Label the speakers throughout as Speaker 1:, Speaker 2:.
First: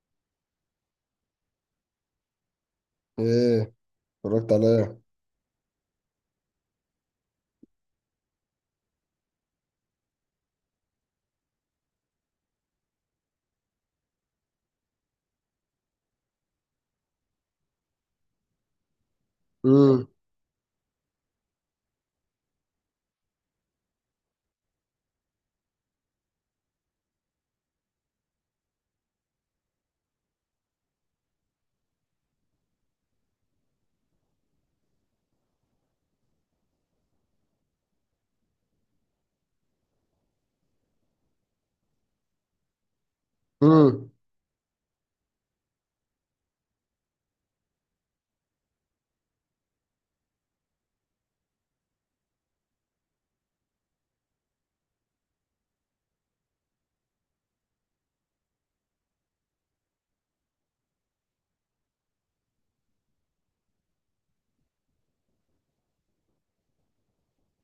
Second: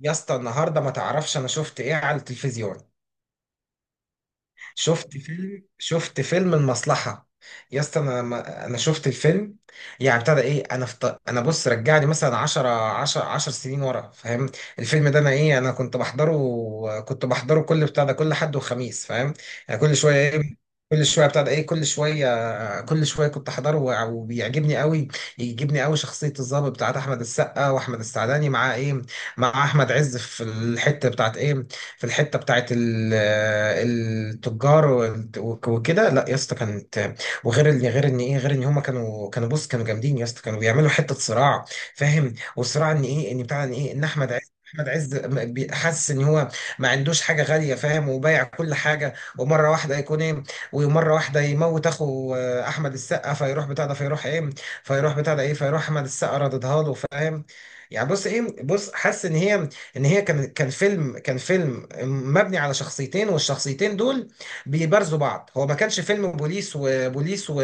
Speaker 1: يا اسطى النهارده ما تعرفش انا شفت ايه على التلفزيون.
Speaker 2: ايه؟ اتفرجت عليها.
Speaker 1: شفت فيلم شفت فيلم المصلحة. يا اسطى انا انا شفت الفيلم. يعني ابتدى ايه انا انا بص رجعني مثلا 10 سنين ورا فاهم. الفيلم ده انا ايه انا كنت بحضره، كنت بحضره كل بتاع ده كل حد وخميس فاهم. يعني كل
Speaker 2: امم،
Speaker 1: شويه ايه، كل شويه بتاع ده ايه، كل شويه كل شويه كنت احضره وبيعجبني قوي، يعجبني قوي شخصيه الضابط بتاعت احمد السقا واحمد السعداني مع ايه، مع احمد عز في الحته بتاعت ايه، في الحته بتاعت آه، التجار وكده. لا يا اسطى كانت، وغير ان غير ان ايه غير ان هما كانوا بص كانوا جامدين يا اسطى، كانوا بيعملوا حته صراع فاهم. والصراع ان ايه ان بتاع ان ايه ان
Speaker 2: امم،
Speaker 1: احمد عز، احمد عز حاسس ان هو ما عندوش حاجه غاليه فاهم، وبايع كل حاجه ومره واحده يكون ايه، ومره واحده يموت اخو آه، احمد السقا، فيروح بتاع ده فيروح ايه، فيروح بتاع ده ايه فيروح احمد السقا رددها له فاهم. يعني بص ايه بص حاسس ان هي، ان هي كان فيلم، كان فيلم مبني على شخصيتين، والشخصيتين دول بيبارزوا بعض. هو ما كانش فيلم بوليس وبوليس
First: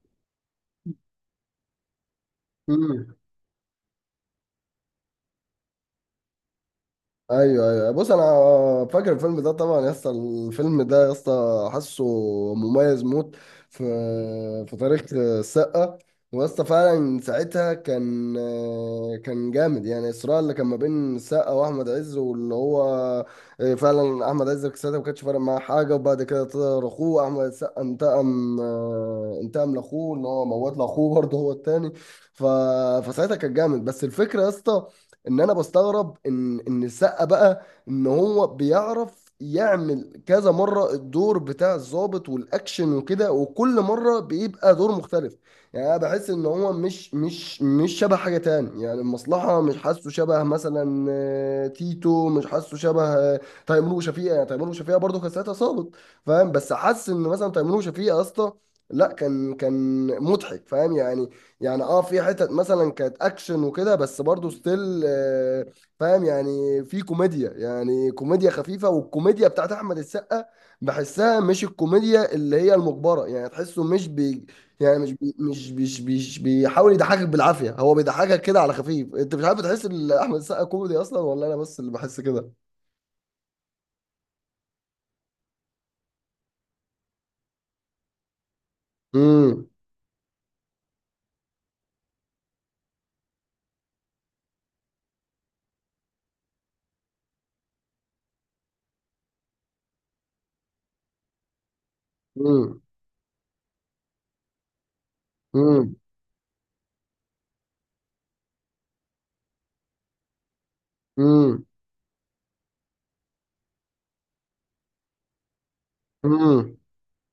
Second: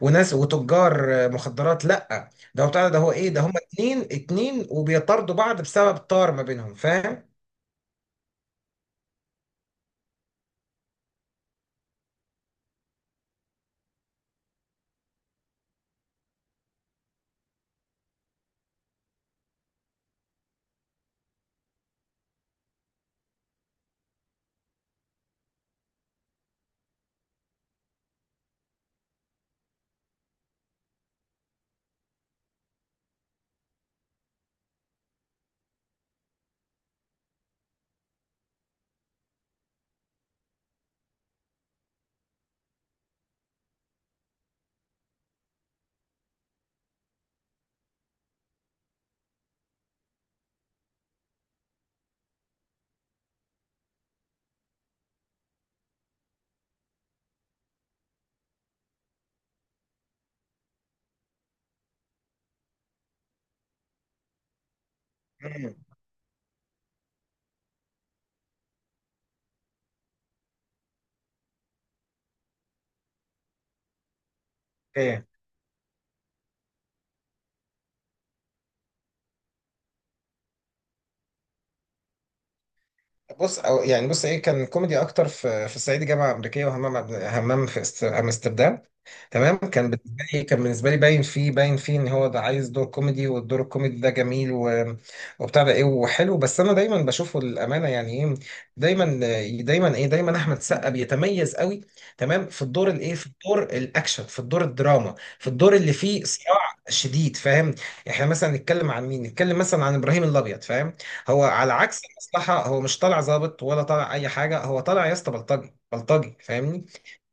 Speaker 1: وناس وتجار مخدرات، لا ده هو بتاع ده هو
Speaker 2: امم.
Speaker 1: ايه ده هما اتنين اتنين وبيطاردوا بعض بسبب طار ما بينهم فاهم؟
Speaker 2: ايوه، ايوه، بص انا فاكر الفيلم ده طبعا يا اسطى، الفيلم ده يا اسطى حاسه مميز موت في في تاريخ السقا. ويا اسطى فعلا ساعتها كان جامد، يعني الصراع اللي كان ما بين السقا واحمد عز، واللي هو فعلا احمد عز ساعتها ما كانش فارق معاه حاجه، وبعد كده طلع اخوه احمد السقا انتقم لاخوه، ان هو موت لاخوه برضه هو التاني. ف... فساعتها كان جامد، بس الفكره يا اسطى ان انا بستغرب ان السقا بقى ان هو بيعرف يعمل كذا مرة الدور بتاع الضابط والاكشن وكده، وكل مرة بيبقى دور مختلف. يعني انا بحس ان هو مش شبه حاجة تاني، يعني المصلحة مش حاسه شبه مثلا تيتو، مش حاسه شبه تيمور وشفيقة، يعني تيمور وشفيقة برضه كان ساعتها ظابط، فاهم؟ بس حاسس ان مثلا تيمور وشفيقة يا اسطى، لا، كان مضحك فاهم يعني. يعني في حتت مثلا كانت اكشن وكده، بس برضو ستيل،
Speaker 1: مم.
Speaker 2: فاهم يعني؟ في كوميديا، يعني كوميديا خفيفه، والكوميديا بتاعت احمد السقا بحسها مش الكوميديا اللي هي المجبره، يعني تحسه مش بي يعني
Speaker 1: اوكي.
Speaker 2: مش بيحاول يضحكك بالعافيه، هو بيضحكك كده على خفيف، انت مش عارف تحس ان احمد السقا كوميدي اصلا، ولا انا بس اللي بحس كده؟
Speaker 1: بص أو يعني بص ايه كان كوميدي اكتر في في الصعيدي جامعه امريكيه، وهمام همام في امستردام. تمام.
Speaker 2: امم،
Speaker 1: كان بالنسبه لي كان بالنسبه لي باين فيه باين فيه ان هو ده عايز دور كوميدي، والدور الكوميدي ده جميل وبتاع ده ايه وحلو. بس انا دايما بشوفه الامانه يعني ايه، دايما، دايما ايه دايما احمد سقا بيتميز قوي تمام في
Speaker 2: امم،
Speaker 1: الدور الايه في الدور الاكشن في الدور الدراما في الدور اللي
Speaker 2: امم،
Speaker 1: فيه صراع شديد فاهم. يعني احنا مثلا نتكلم عن مين، نتكلم مثلا عن ابراهيم الابيض فاهم. هو
Speaker 2: امم،
Speaker 1: على عكس المصلحه هو مش طالع ظابط ولا طالع اي حاجه، هو طالع يا اسطى بلطجي بلطجي
Speaker 2: امم،
Speaker 1: فاهمني.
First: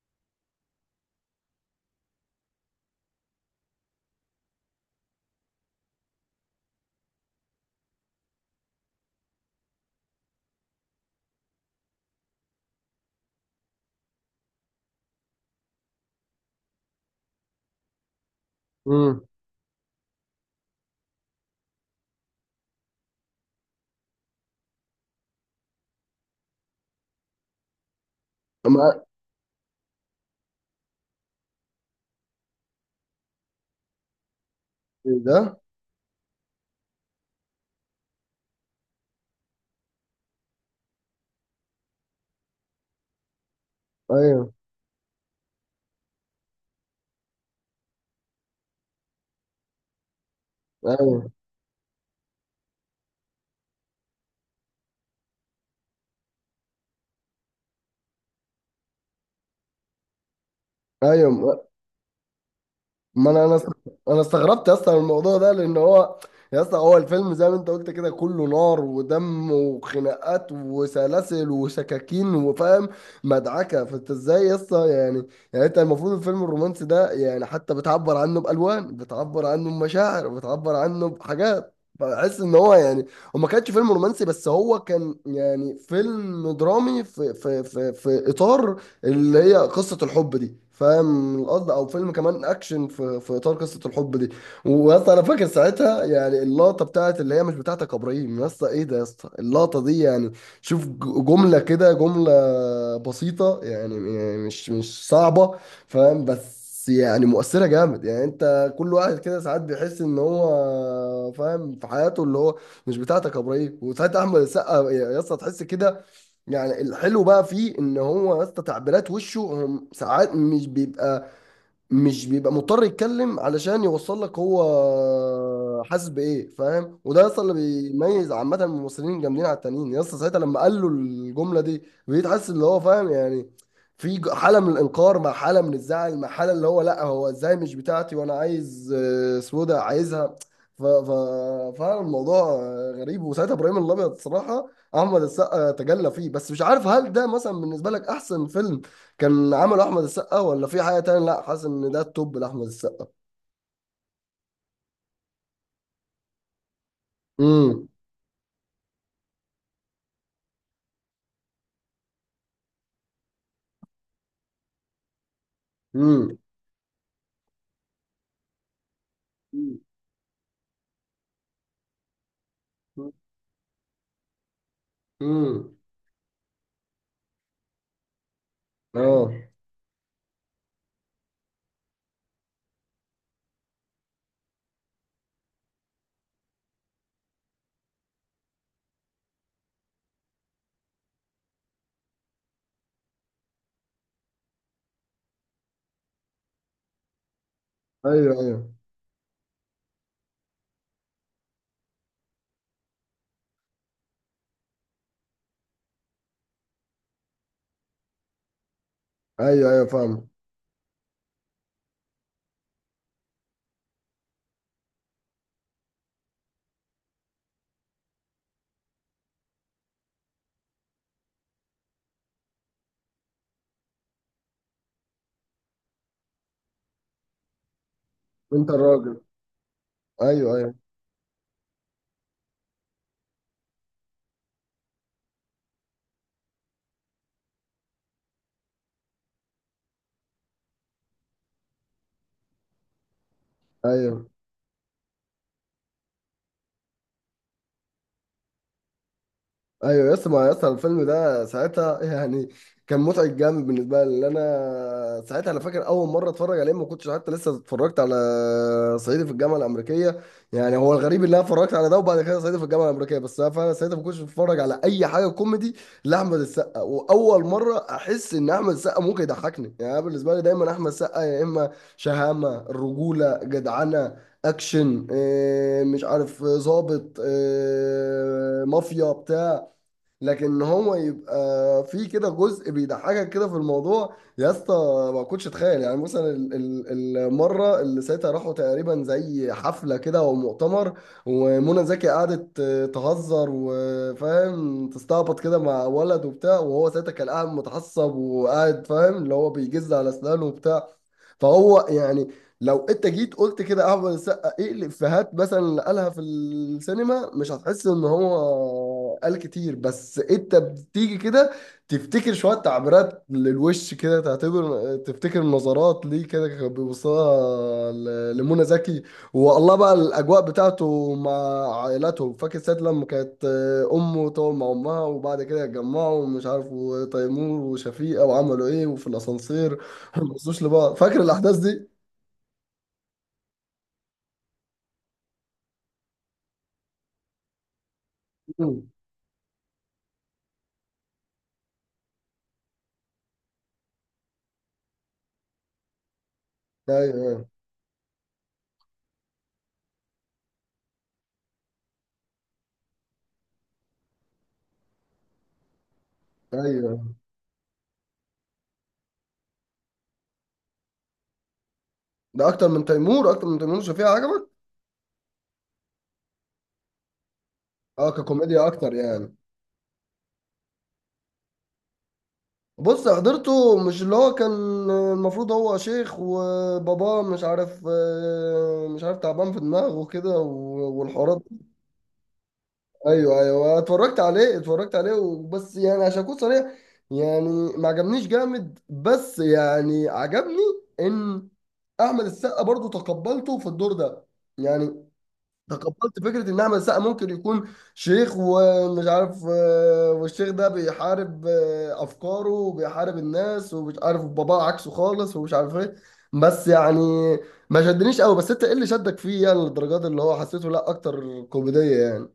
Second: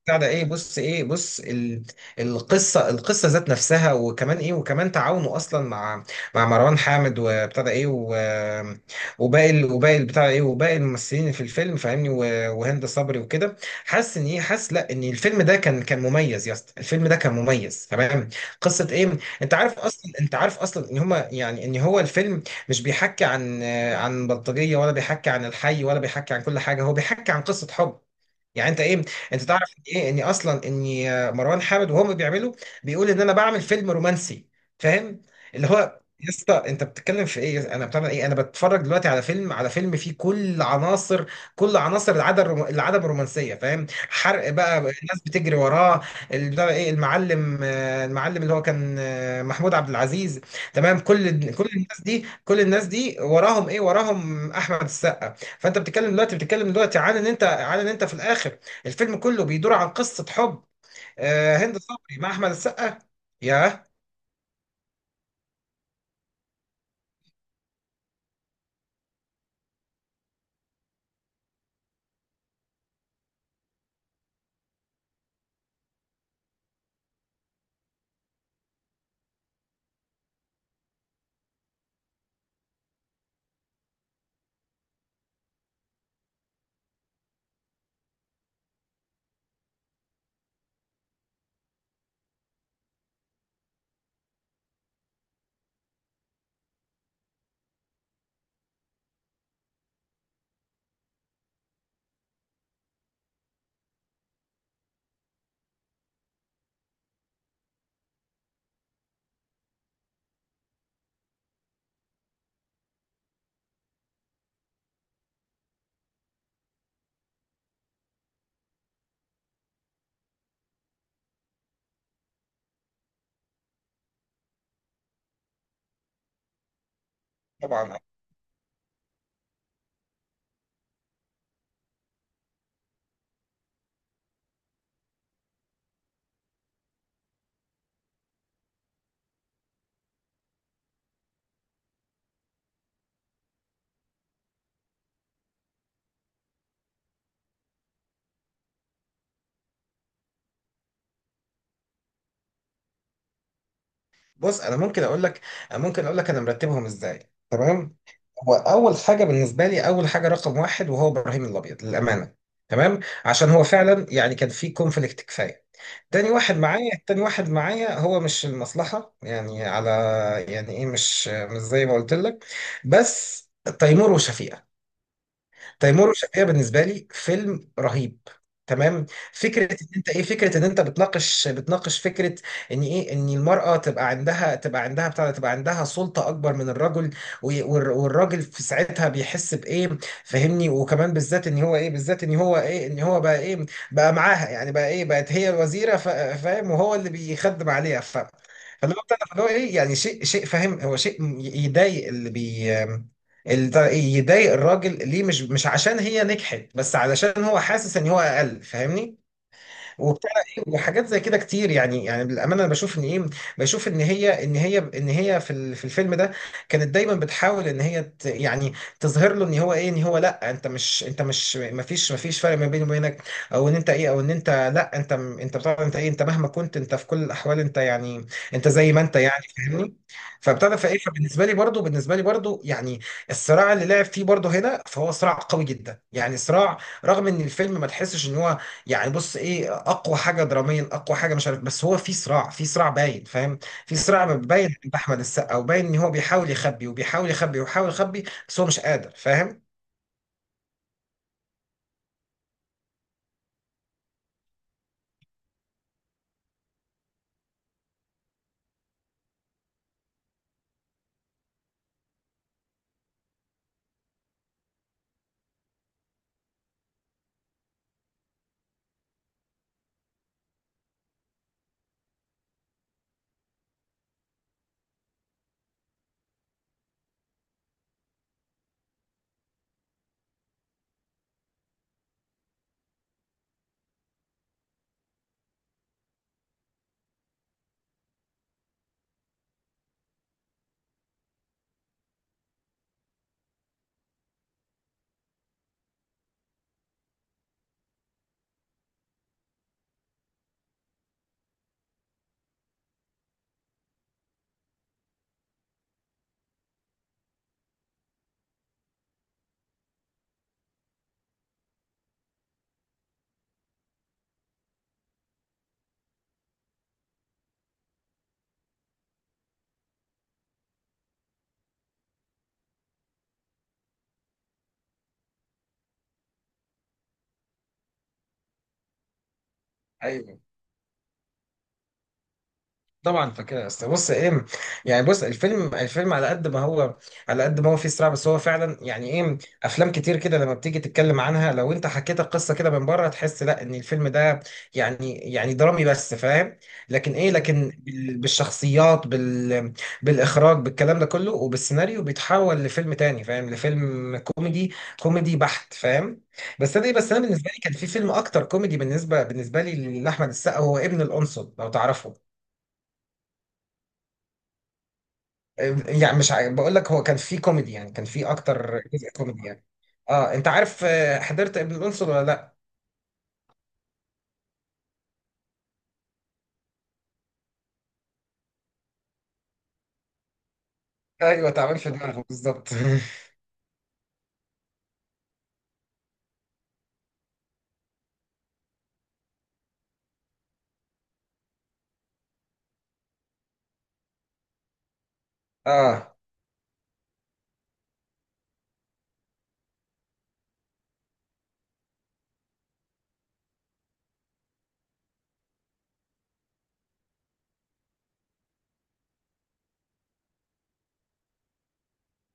Speaker 1: بتاع ده ايه بص ايه القصه القصه ذات نفسها، وكمان ايه وكمان تعاونه اصلا مع، مع مروان حامد وبتاع ده ايه وباقي بتاع ده ايه وباقي الممثلين في الفيلم فاهمني وهند صبري وكده. حاسس ان ايه حاسس لا ان الفيلم ده كان مميز يا اسطى، الفيلم ده كان مميز تمام. قصه ايه،
Speaker 2: امم.
Speaker 1: انت عارف اصلا انت عارف اصلا ان هما يعني ان هو الفيلم مش بيحكي عن، عن بلطجيه ولا بيحكي عن الحي ولا بيحكي عن كل حاجه، هو بيحكي عن قصه حب. يعني انت ايه انت تعرف ان ايه اني اصلا اني آه، مروان حامد وهم بيعملوا بيقول ان انا بعمل فيلم رومانسي فاهم.
Speaker 2: ده،
Speaker 1: اللي هو يا اسطى انت بتتكلم في ايه، انا بتعمل ايه انا بتفرج دلوقتي على فيلم، على فيلم فيه كل عناصر، كل عناصر العدم العدم الرومانسيه فاهم، حرق
Speaker 2: ايوه،
Speaker 1: بقى الناس بتجري وراه، اللي بتاع ايه المعلم آه، المعلم اللي هو كان آه، محمود عبد العزيز تمام،
Speaker 2: ايوه،
Speaker 1: كل كل الناس دي كل الناس دي وراهم ايه وراهم احمد السقا. فانت بتتكلم دلوقتي بتتكلم دلوقتي عن ان انت عن ان انت في الاخر الفيلم كله بيدور عن قصة حب، آه،
Speaker 2: ايوه،
Speaker 1: هند صبري مع أحمد السقا.
Speaker 2: ما انا انا است-
Speaker 1: ياه.
Speaker 2: انا استغربت اصلا من الموضوع ده لان هو يا اسطى، هو الفيلم زي ما انت قلت كده كله نار ودم وخناقات وسلاسل وسكاكين، وفاهم مدعكه، فانت ازاي يا اسطى يعني انت المفروض الفيلم الرومانسي ده يعني حتى بتعبر عنه بالوان، بتعبر عنه بمشاعر، بتعبر عنه بحاجات، بحس ان هو يعني هو ما كانش فيلم رومانسي، بس هو كان يعني فيلم درامي في اطار اللي هي قصة الحب دي، فاهم القصد، او فيلم كمان اكشن في اطار قصة الحب دي. ويسطا انا فاكر ساعتها يعني اللقطة بتاعت اللي هي مش بتاعتك يا ابراهيم، يسطا ايه ده، يسطا اللقطة دي يعني، شوف جملة كده، جملة بسيطة، يعني مش صعبة فاهم، بس يعني مؤثرة جامد. يعني انت كل واحد كده ساعات بيحس ان هو فاهم في حياته اللي هو مش بتاعتك يا ابراهيم، وساعات احمد السقا يا اسطى تحس كده. يعني الحلو بقى فيه ان هو يا اسطى تعبيرات وشه هم، ساعات مش بيبقى مضطر يتكلم علشان يوصل لك هو حاسس بايه، فاهم؟ وده يا اسطى اللي
Speaker 1: طبعا.
Speaker 2: بيميز عامه الممثلين الجامدين على التانيين، يا اسطى ساعتها لما قال له الجمله دي بقيت حاسس اللي هو فاهم يعني. في حاله من الانكار مع حاله من الزعل، مع حاله اللي هو لا هو ازاي مش بتاعتي، وانا عايز سودا عايزها. ف ف فعلا الموضوع غريب، وساعتها ابراهيم الابيض الصراحه احمد السقا تجلى فيه، بس مش عارف هل ده مثلا بالنسبه لك احسن فيلم كان عمل احمد السقا، ولا في حاجه تانية؟ لا، حاسس ان ده التوب لاحمد السقا.
Speaker 1: بص أنا ممكن أقول لك، ممكن أقول لك أنا مرتبهم إزاي
Speaker 2: امم،
Speaker 1: تمام. هو أول حاجة بالنسبة لي أول حاجة رقم واحد وهو إبراهيم الأبيض للأمانة تمام، عشان هو فعلا يعني كان في كونفليكت كفاية. تاني
Speaker 2: امم،
Speaker 1: واحد معايا، تاني واحد معايا هو مش المصلحة يعني على، يعني إيه مش مش زي ما قلت لك، بس تيمور وشفيقة،
Speaker 2: امم،
Speaker 1: تيمور وشفيقة بالنسبه لي فيلم رهيب تمام.
Speaker 2: اه،
Speaker 1: فكره ان انت ايه فكره ان انت بتناقش بتناقش فكره ان ايه ان المراه تبقى عندها تبقى عندها بتاع ده، تبقى عندها سلطه اكبر من الرجل، والراجل في ساعتها بيحس بايه فاهمني، وكمان بالذات ان هو ايه بالذات ان هو ايه ان هو بقى ايه بقى معاها، يعني بقى ايه بقت هي الوزيره فاهم، وهو اللي بيخدم عليها. ف
Speaker 2: ايوه، ايوه،
Speaker 1: فاللي هو بتاع ده، فاللي هو ايه يعني شيء شيء فاهم، هو شيء يضايق اللي بي يضايق الراجل ليه، مش مش عشان هي نجحت بس علشان هو حاسس ان هو اقل فاهمني.
Speaker 2: ايوه، ايوه، فاهم،
Speaker 1: وبتاع ايه وحاجات زي كده كتير يعني، يعني بالامانه انا بشوف ان ايه، بشوف ان هي ان هي ان هي في في الفيلم ده كانت دايما بتحاول ان هي يعني تظهر له ان هو ايه ان هو لا انت مش انت مش ما فيش ما فيش فرق ما بيني وبينك، او ان انت ايه او ان انت لا انت انت بتاع انت ايه انت مهما كنت انت في كل الاحوال انت يعني انت
Speaker 2: انت
Speaker 1: زي ما انت
Speaker 2: الراجل،
Speaker 1: يعني فاهمني.
Speaker 2: ايوه، ايوه،
Speaker 1: فابتدى فايه فبالنسبه لي برضو بالنسبه لي برضو يعني الصراع اللي لعب فيه برضو هنا، فهو صراع قوي جدا يعني صراع، رغم ان الفيلم ما تحسش ان هو يعني بص ايه اقوى حاجه دراميا اقوى حاجه مش عارف، بس هو في صراع في صراع باين فاهم، في
Speaker 2: ايوه،
Speaker 1: صراع باين عند احمد السقا وباين ان هو بيحاول يخبي وبيحاول يخبي وبيحاول يخبي بس هو مش قادر فاهم.
Speaker 2: ايوه. يس ما يس الفيلم ده ساعتها يعني كان متعب جامد بالنسبه لي، لأن انا ساعتها انا فاكر اول مره اتفرج عليه ما كنتش حتى لسه اتفرجت على صعيدي في الجامعه الامريكيه. يعني هو الغريب ان انا اتفرجت على ده وبعد كده صعيدي في الجامعه الامريكيه، بس انا فعلا ساعتها ما كنتش بتفرج على اي حاجه كوميدي لاحمد السقا، واول مره احس ان احمد السقا ممكن يضحكني. يعني أنا بالنسبه لي دايما احمد السقا، يا اما شهامه الرجوله جدعنه اكشن، إيه، مش عارف ظابط، إيه، مافيا بتاع، لكن هو يبقى في كده جزء بيضحكك كده في الموضوع يا اسطى. ما كنتش اتخيل يعني مثلا المره اللي ساعتها راحوا تقريبا زي حفله كده او مؤتمر، ومنى زكي قعدت تهزر وفاهم تستعبط كده مع ولد وبتاع، وهو ساعتها كان قاعد متعصب، وقاعد فاهم اللي هو بيجز على اسنانه وبتاع. فهو يعني لو انت جيت قلت كده احمد السقا ايه الافيهات مثلا اللي قالها في السينما، مش هتحس ان هو قال كتير، بس انت بتيجي كده تفتكر شويه تعبيرات للوش كده، تعتبر تفتكر نظرات ليه كده كان بيبصها لمنى زكي. والله بقى الاجواء بتاعته مع عائلته، فاكر ساعه لما كانت امه تقعد مع امها وبعد كده يتجمعوا ومش عارف، وتيمور وشفيقه وعملوا ايه، وفي الاسانسير ما بصوش لبعض، فاكر الاحداث دي؟
Speaker 1: طبعا فاكرها يا اسطى. بص ايه يعني بص الفيلم، الفيلم على قد ما هو على قد ما هو فيه صراع، بس هو فعلا
Speaker 2: مم.
Speaker 1: يعني ايه، افلام كتير كده لما بتيجي تتكلم عنها لو انت حكيت القصه كده من بره تحس لا ان الفيلم ده يعني يعني درامي بس فاهم، لكن
Speaker 2: ايوه،
Speaker 1: ايه
Speaker 2: ايوه،
Speaker 1: لكن بالشخصيات بال بالاخراج بالكلام ده كله وبالسيناريو بيتحول لفيلم تاني فاهم، لفيلم كوميدي، كوميدي بحت فاهم. بس انا ايه بس
Speaker 2: ايوه،
Speaker 1: انا بالنسبه لي كان في فيلم اكتر كوميدي بالنسبه بالنسبه لي لاحمد السقا، هو ابن القنصل لو تعرفه.
Speaker 2: ده اكتر من تيمور، اكتر من تيمور وشفيقة عجبك؟
Speaker 1: يعني مش عارف بقول لك، هو كان في كوميدي يعني كان
Speaker 2: اه،
Speaker 1: في
Speaker 2: ككوميديا
Speaker 1: اكتر
Speaker 2: اكتر
Speaker 1: جزء
Speaker 2: يعني.
Speaker 1: كوميدي يعني. اه انت عارف آه، حضرت ابن الانصر ولا لا؟
Speaker 2: بص حضرته، مش اللي هو كان المفروض هو شيخ وباباه مش عارف، مش عارف تعبان في دماغه كده والحوارات
Speaker 1: ايوه
Speaker 2: دي.
Speaker 1: تعبان في دماغه بالظبط
Speaker 2: ايوه، ايوه، اتفرجت عليه، اتفرجت عليه وبس يعني عشان اكون صريح، يعني ما عجبنيش جامد، بس يعني عجبني ان احمد السقا برضو تقبلته في الدور ده يعني.
Speaker 1: اه.
Speaker 2: تقبلت فكرة إن أحمد السقا ممكن يكون شيخ ومش عارف، والشيخ ده بيحارب أفكاره وبيحارب الناس، ومش عارف باباه عكسه خالص ومش عارف إيه. بس يعني ما شدنيش قوي، بس أنت إيه اللي شدك فيه يعني للدرجات اللي هو حسيته؟ لا أكتر كوميدية يعني؟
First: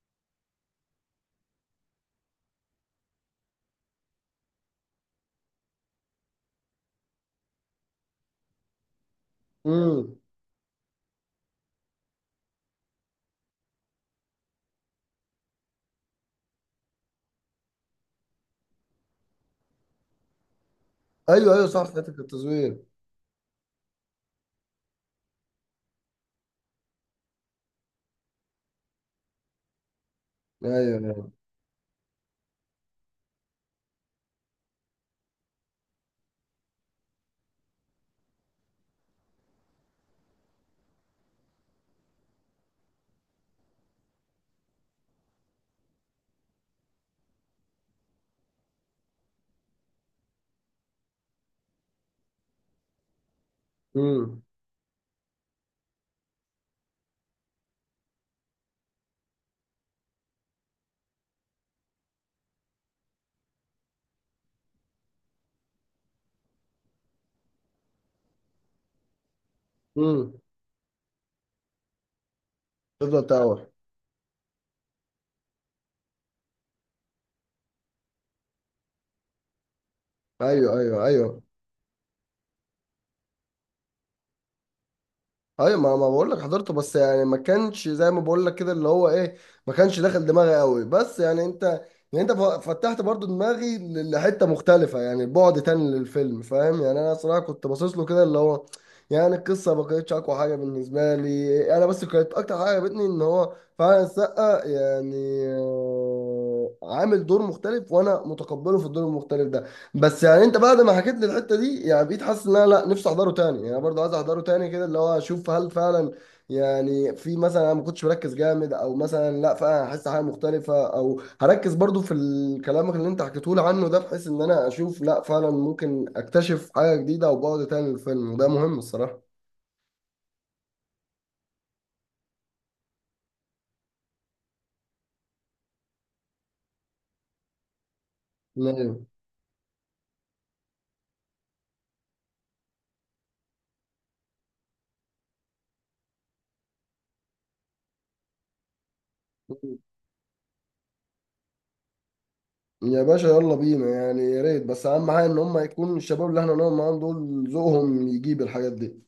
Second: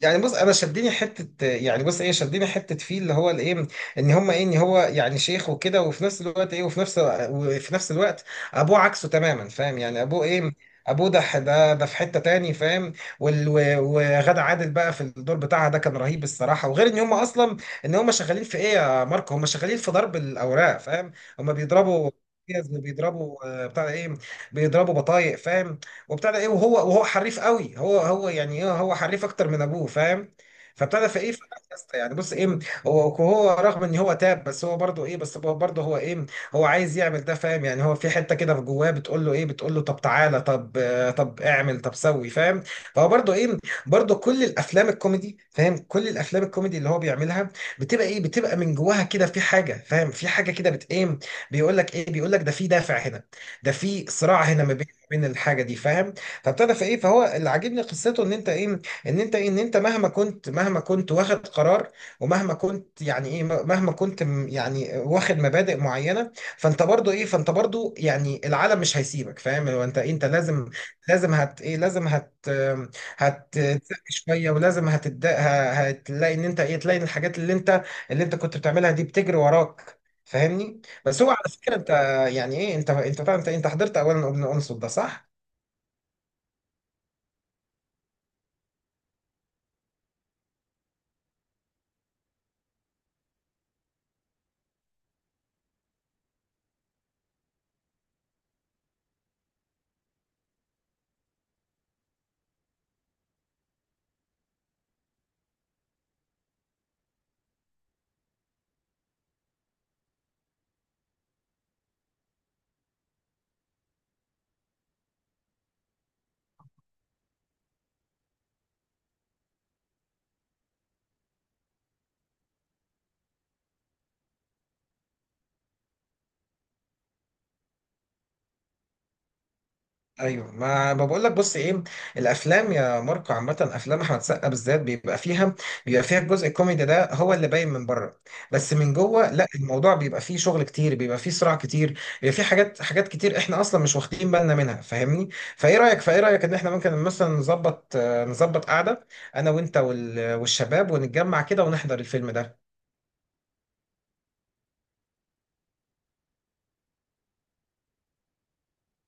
Speaker 1: يعني بص انا شدني حته يعني بص ايه شدني حته فيه اللي هو الايه، ان هم ايه ان هو يعني شيخ وكده، وفي نفس الوقت ايه وفي نفس وفي نفس الوقت ابوه عكسه تماما فاهم، يعني
Speaker 2: امم،
Speaker 1: ابوه ايه ابوه ده ده ده في حته تاني فاهم. وغادة عادل بقى في الدور بتاعها ده كان رهيب الصراحه، وغير ان هم اصلا ان هم شغالين في ايه يا ماركو، هم شغالين في ضرب الاوراق فاهم، هم
Speaker 2: أيوه، أيوه، صح حتة
Speaker 1: بيضربوا
Speaker 2: التصوير،
Speaker 1: بيضربوا آه، بتاع ده ايه، بيضربوا بطايق فاهم. وابتدى ايه، وهو وهو حريف قوي، هو هو يعني ايه هو حريف اكتر من ابوه فاهم.
Speaker 2: أيوه،
Speaker 1: فابتدى في
Speaker 2: أيوه،
Speaker 1: ايه في الأساسة يعني بص ايه، هو هو رغم ان هو تاب بس هو برضه ايه بس هو برضه هو ايه هو عايز يعمل ده فاهم، يعني هو في حته كده في جواه بتقول له ايه، بتقول له طب تعالى طب آه، طب اعمل طب سوي فاهم. فهو برضه ايه برضه كل الافلام الكوميدي فاهم، كل الافلام الكوميدي اللي هو بيعملها بتبقى ايه بتبقى من جواها كده في حاجه فاهم، في حاجه كده بت ايه بيقول لك ايه بيقول لك ده في دافع هنا، ده في
Speaker 2: امم،
Speaker 1: صراع هنا ما بين الحاجه دي فاهم. فابتدى في ايه فهو اللي عاجبني قصته ان انت ايه ان انت ايه ان انت مهما كنت، مهما كنت واخد قرار ومهما كنت يعني ايه مهما كنت يعني واخد مبادئ معينه، فانت برضو ايه فانت برضو يعني العالم مش هيسيبك فاهم، هو انت إيه انت
Speaker 2: امم،
Speaker 1: لازم، لازم هت ايه لازم هت
Speaker 2: تفضل تاور،
Speaker 1: هتتسق شويه، ولازم هتد هتلاقي ان انت ايه تلاقي إن الحاجات اللي انت اللي انت كنت بتعملها دي بتجري وراك
Speaker 2: أيوه،
Speaker 1: فاهمني.
Speaker 2: أيوه،
Speaker 1: بس هو
Speaker 2: أيوه،
Speaker 1: على فكره انت آه، يعني ايه انت انت حضرت اولا ابن انصت ده صح؟
Speaker 2: ايوه. ما بقول لك حضرته، بس يعني ما كانش زي ما بقول لك كده اللي هو ايه، ما كانش داخل دماغي قوي، بس يعني انت، يعني انت فتحت برضو دماغي لحته مختلفه، يعني بعد تاني للفيلم فاهم يعني. انا صراحه كنت باصص له كده اللي هو، يعني القصه ما كانتش اقوى حاجه بالنسبه لي انا، بس كانت اكتر حاجه عجبتني ان هو فعلا السقا يعني عامل دور مختلف وانا متقبله في الدور المختلف ده. بس يعني انت بعد ما حكيت لي الحته دي يعني بقيت حاسس ان انا لا، نفسي احضره تاني، يعني انا برضه عايز احضره تاني كده، اللي هو اشوف هل فعلا يعني في مثلا انا ما كنتش مركز جامد، او مثلا لا فعلا هحس حاجه مختلفه، او هركز برضه في الكلام اللي انت حكيته لي عنه ده، بحيث ان انا اشوف لا فعلا ممكن اكتشف حاجه جديده، او بعد تاني للفيلم، وده مهم الصراحه.
Speaker 1: ايوه ما بقول لك بص ايه، الافلام يا ماركو عامه افلام احمد سقا بالذات بيبقى فيها، بيبقى فيها الجزء الكوميدي ده هو اللي باين من بره، بس من
Speaker 2: نعم.
Speaker 1: جوه لا، الموضوع بيبقى فيه شغل كتير بيبقى فيه صراع كتير، بيبقى فيه حاجات حاجات كتير احنا اصلا مش واخدين بالنا منها فاهمني؟ فايه رايك فايه رايك ان احنا ممكن مثلا نظبط آه، نظبط قعده انا وانت والشباب ونتجمع كده ونحضر الفيلم ده.
Speaker 2: يا باشا يلا بينا يعني، يا ريت، بس اهم حاجه ان هم يكون الشباب اللي احنا نقعد معاهم دول ذوقهم يجيب الحاجات دي.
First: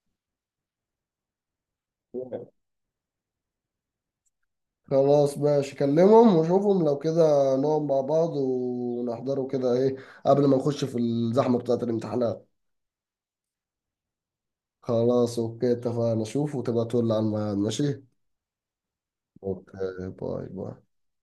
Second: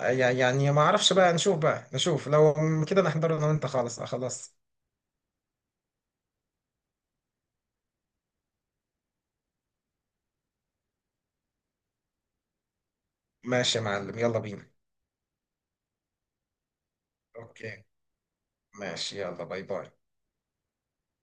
Speaker 1: يعني ما اعرفش بقى نشوف بقى نشوف لو كده نحضر انا وانت خالص آه، خلاص.
Speaker 2: خلاص ماشي، كلمهم وشوفهم لو كده نقعد مع بعض ونحضره كده ايه، قبل ما نخش في الزحمة بتاعة الامتحانات.
Speaker 1: ماشي يا معلم يلا بينا.
Speaker 2: خلاص، اوكي، اتفقنا، شوف وتبقى تقول لي على الميعاد،
Speaker 1: اوكي،
Speaker 2: ماشي؟
Speaker 1: ماشي، يلا باي باي.
Speaker 2: اوكي، باي باي.